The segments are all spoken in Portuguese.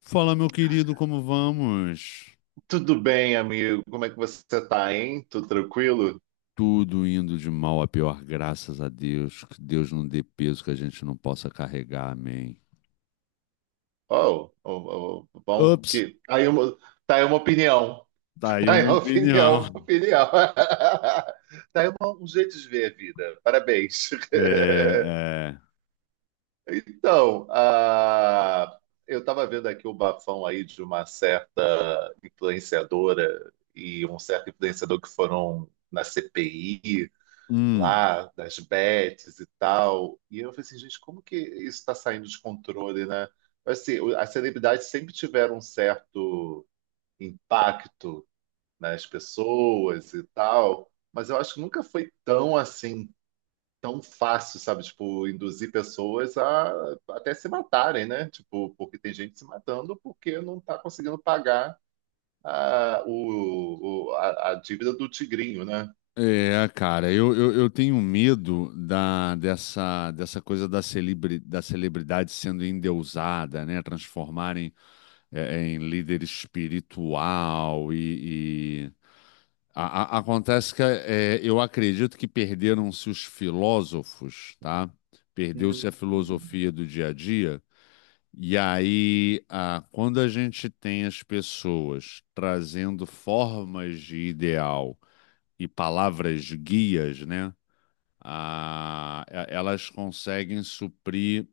Fala, meu querido, como vamos? Tudo bem, amigo? Como é que você tá, hein? Tudo tranquilo? Tudo indo de mal a pior, graças a Deus. Que Deus não dê peso que a gente não possa carregar, amém. Oh, oh, oh, bom Ups, que tá aí tá aí uma opinião. tá aí Tá aí uma uma opinião. opinião, uma opinião. Tá aí um jeito de ver a vida. Parabéns. É, é. Então, eu estava vendo aqui o bafão aí de uma certa influenciadora e um certo influenciador que foram na CPI Hum, lá das bets e tal. E eu falei assim, gente, como que isso está saindo de controle, né? Mas, assim, as celebridades sempre tiveram um certo impacto nas pessoas e tal, mas eu acho que nunca foi tão assim, tão fácil, sabe? Tipo, induzir pessoas a até se matarem, né? Tipo, porque tem gente se matando porque não está conseguindo pagar a, o- a dívida do tigrinho, né? cara, eu tenho medo dessa coisa da celebridade sendo endeusada, né? Transformarem em líder espiritual. E- A- a- acontece que eu acredito que perderam-se os filósofos, tá? Perdeu-se a Hum, filosofia do dia a dia. E aí, quando a gente tem as pessoas trazendo formas de ideal e palavras guias, né? Elas conseguem suprir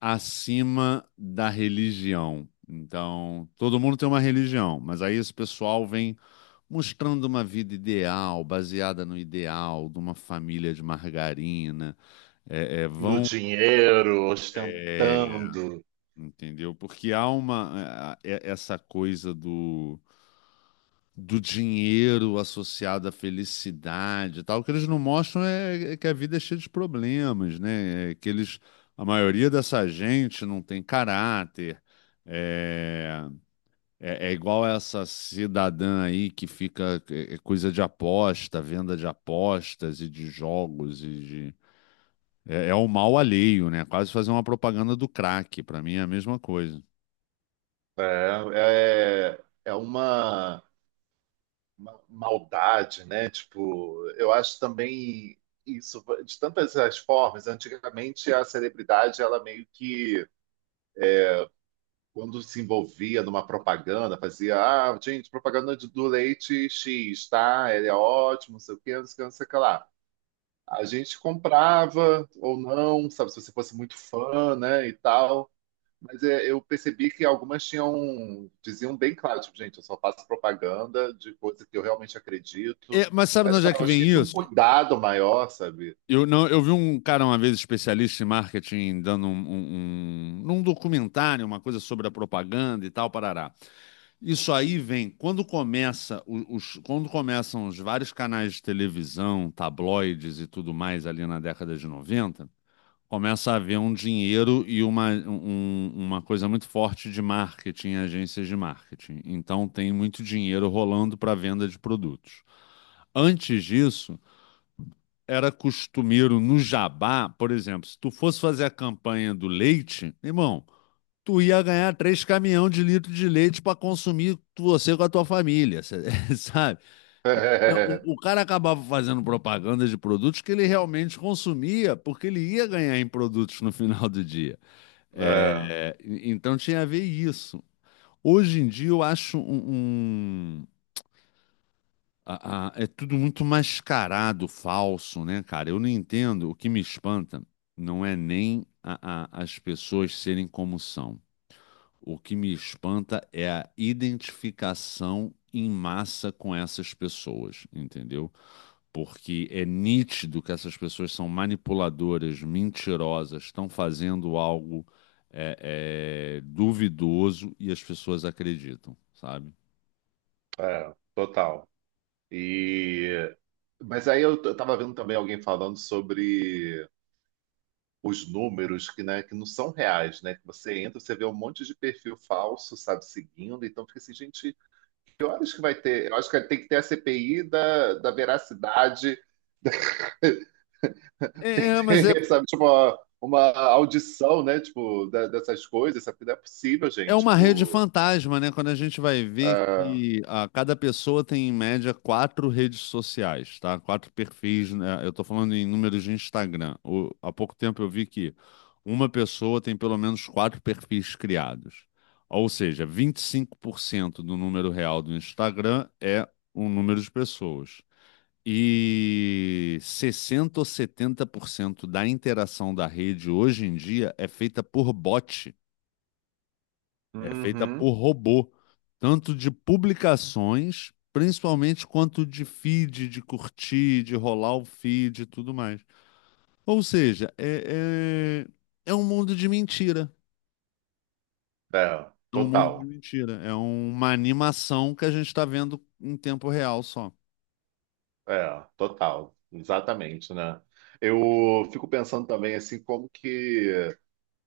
acima da religião. Então, todo mundo tem uma religião, mas aí esse pessoal vem mostrando uma vida ideal, baseada no ideal de uma família de margarina. É, é, no vão. dinheiro, é, ostentando. entendeu? Porque há uma. Essa coisa do. Do dinheiro associado à felicidade e tal, o que eles não mostram é que a vida é cheia de problemas, né? É que eles, a maioria dessa gente não tem caráter. É, É, é igual essa cidadã aí que fica é coisa de aposta, venda de apostas e de jogos e de. É o mal alheio, né? Quase fazer uma propaganda do crack. Pra mim é a mesma coisa. É, é, é uma maldade, né? Tipo, eu acho também isso, de tantas as formas, antigamente a celebridade, ela meio que, quando se envolvia numa propaganda, fazia, ah, gente, propaganda do leite X, tá? Ele é ótimo, não sei o quê, não sei o que, não sei o que lá. A gente comprava ou não, sabe, se você fosse muito fã, né, e tal. Mas é, eu percebi que algumas tinham, diziam bem claro, tipo, gente, eu só faço propaganda de coisa que eu realmente acredito. É, mas sabe É, de onde é sabe, que eu acho vem que tinha um isso? cuidado maior, sabe? Eu, não, Eu vi um cara uma vez, especialista em marketing, dando num documentário, uma coisa sobre a propaganda e tal, parará. Isso aí vem quando começam os vários canais de televisão, tabloides e tudo mais ali na década de 90. Começa a haver um dinheiro e uma coisa muito forte de marketing, agências de marketing. Então tem muito dinheiro rolando para venda de produtos. Antes disso, era costumeiro no jabá. Por exemplo, se tu fosse fazer a campanha do leite, irmão, tu ia ganhar três caminhão de litro de leite para consumir você com a tua família, sabe? Então, o cara acabava fazendo propaganda de produtos que ele realmente consumia, porque ele ia ganhar em produtos no final do dia. É, É, então tinha a ver isso. Hoje em dia eu acho é tudo muito mascarado, falso, né, cara? Eu não entendo. O que me espanta não é nem as pessoas serem como são. O que me espanta é a identificação em massa com essas pessoas, entendeu? Porque é nítido que essas pessoas são manipuladoras, mentirosas, estão fazendo algo duvidoso, e as pessoas acreditam, sabe? é, total. E, mas aí eu tava vendo também alguém falando sobre os números que, né, que não são reais, né? Que você entra, você vê um monte de perfil falso, sabe, seguindo. Então fica assim, gente, que horas que vai ter? Eu acho que tem que ter a CPI da veracidade. É, é, mas é, Sabe, tipo, uma audição, né? Tipo, dessas coisas, sabe? Não é possível, É gente. uma rede Tipo, fantasma, né? Quando a gente vai ver ah, que cada pessoa tem, em média, quatro redes sociais, tá? Quatro perfis, né? Eu tô falando em números de Instagram. Há pouco tempo eu vi que uma pessoa tem pelo menos quatro perfis criados. Ou seja, 25% do número real do Instagram é o número de pessoas. E 60 ou 70% da interação da rede hoje em dia é feita por bot, é feita por uhum. robô, tanto de publicações, principalmente, quanto de feed, de curtir, de rolar o feed e tudo mais. Ou seja, é um mundo de mentira. É, É um mundo de total. mentira. É uma animação que a gente está vendo em tempo real só. É, total. Exatamente, né? Eu fico pensando também, assim, como que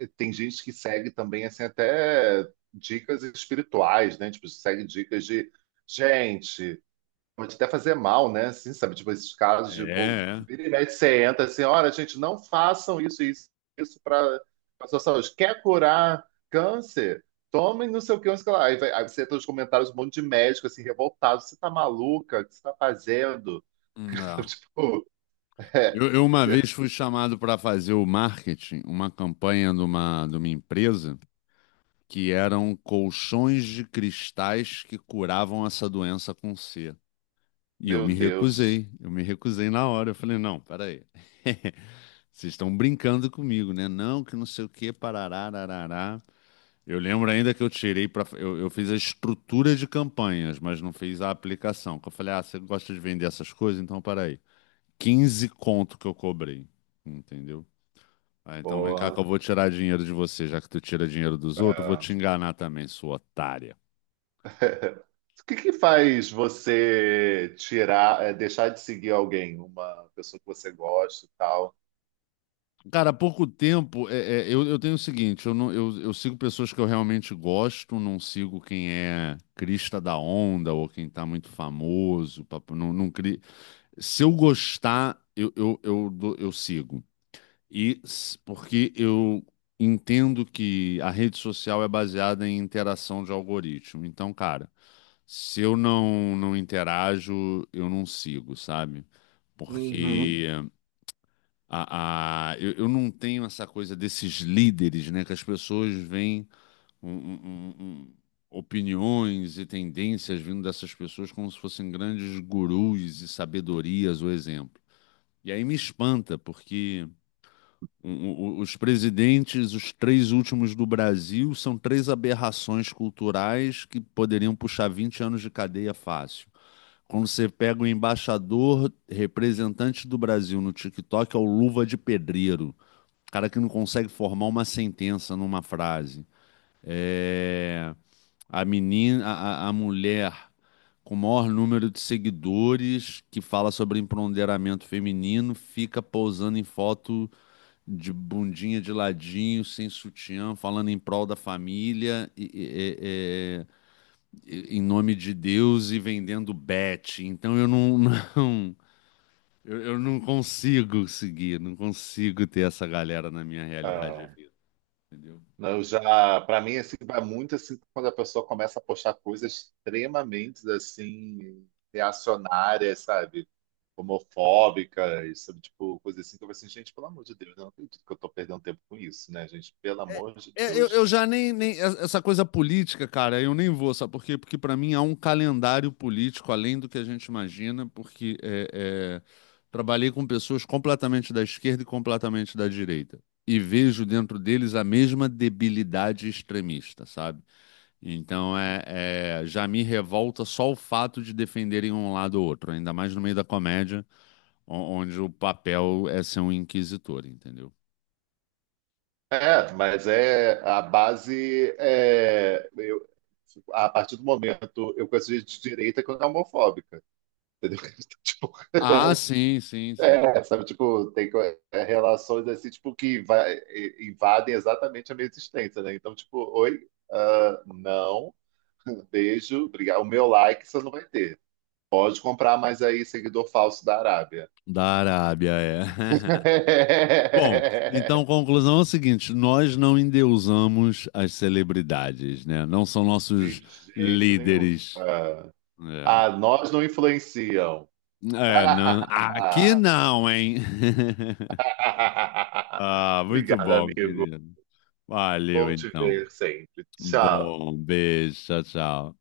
tem gente que segue também, assim, até dicas espirituais, né? Tipo, segue dicas de, gente, pode até fazer mal, né? Assim, sabe? Tipo, esses casos É, de, pô, é. vira e mexe, você entra assim, olha, gente, não façam isso, isso, isso para a sua saúde. Quer curar câncer? Tomem não sei o que, não sei o que lá. Aí, vai- aí você entra nos comentários um monte de médico, assim, revoltado. Você tá maluca? O que você tá fazendo? É. Tipo, é, Eu uma vez fui chamado para fazer o marketing, uma campanha de uma empresa que eram colchões de cristais que curavam essa doença com C. E meu Deus, eu me recusei na hora. Eu falei, não, peraí. Vocês estão brincando comigo, né? Não, que não sei o que, parará, arará. Eu lembro ainda que eu tirei para eu fiz a estrutura de campanhas, mas não fiz a aplicação. Que eu falei, ah, você gosta de vender essas coisas? Então, peraí. 15 conto que eu cobrei, entendeu? Ah, então vem cá que eu porra. vou tirar dinheiro de você, já que tu tira dinheiro dos outros, eu vou te enganar também, sua otária. O que que faz você tirar, é, deixar de seguir alguém, uma pessoa que você gosta e tal? Cara, há pouco tempo, eu tenho o seguinte: eu, não, eu sigo pessoas que eu realmente gosto, não sigo quem é crista da onda ou quem tá muito famoso, não, não cri... Se eu gostar, eu sigo. Porque eu entendo que a rede social é baseada em interação de algoritmo. Então, cara, se eu não interajo, eu não sigo, sabe? Uhum. Porque eu não tenho essa coisa desses líderes, né? Que as pessoas veem um- um- um- um- opiniões e tendências vindo dessas pessoas como se fossem grandes gurus e sabedorias ou exemplo. E aí me espanta, porque os presidentes, os três últimos do Brasil, são três aberrações culturais que poderiam puxar 20 anos de cadeia fácil. Quando você pega o embaixador representante do Brasil no TikTok, é o Luva de Pedreiro, cara que não consegue formar uma sentença numa frase. É, a menina, a mulher com o maior número de seguidores, que fala sobre empoderamento feminino, fica pousando em foto de bundinha de ladinho, sem sutiã, falando em prol da família, em nome de Deus, e vendendo bet. Então eu não, eu não consigo seguir, não consigo ter essa galera na minha realidade de vida. Entendeu? Não, eu já, para mim, assim, vai muito assim quando a pessoa começa a postar coisas extremamente assim reacionárias, sabe? Homofóbicas, sabe? Tipo, coisa assim que eu falo assim, gente, pelo amor de Deus, eu não acredito que eu tô perdendo tempo com isso, né, gente? Pelo amor de É, eu, Deus. eu já nem, nem. Essa coisa política, cara, eu nem vou, sabe por quê? Porque para mim há um calendário político além do que a gente imagina, porque trabalhei com pessoas completamente da esquerda e completamente da direita. E vejo dentro deles a mesma debilidade extremista, sabe? Então já me revolta só o fato de defenderem um lado ou outro, ainda mais no meio da comédia, onde o papel é ser um inquisitor, entendeu? É, mas é a base é, eu, a partir do momento eu conheço gente de direita que não é homofóbica, entendeu? Tipo, Ah, sim, sim, sim. é, sabe, tipo, é, relações assim, tipo, que invadem exatamente a minha existência, né? Então, tipo, oi, ah, não, beijo, obrigado. O meu like você não vai ter. Pode comprar mais aí, seguidor falso da Arábia. Da Arábia, é. Bom, então conclusão é o seguinte: nós não endeusamos as celebridades, né? Não são De nossos jeito nenhum. líderes. Ah, É, ah, nós não influenciam. é, não, aqui não, hein? Ah, muito Obrigado, bom, amigo. querido. Valeu, Bom te então. ver sempre. Tchau. Bom, beijo, tchau, tchau.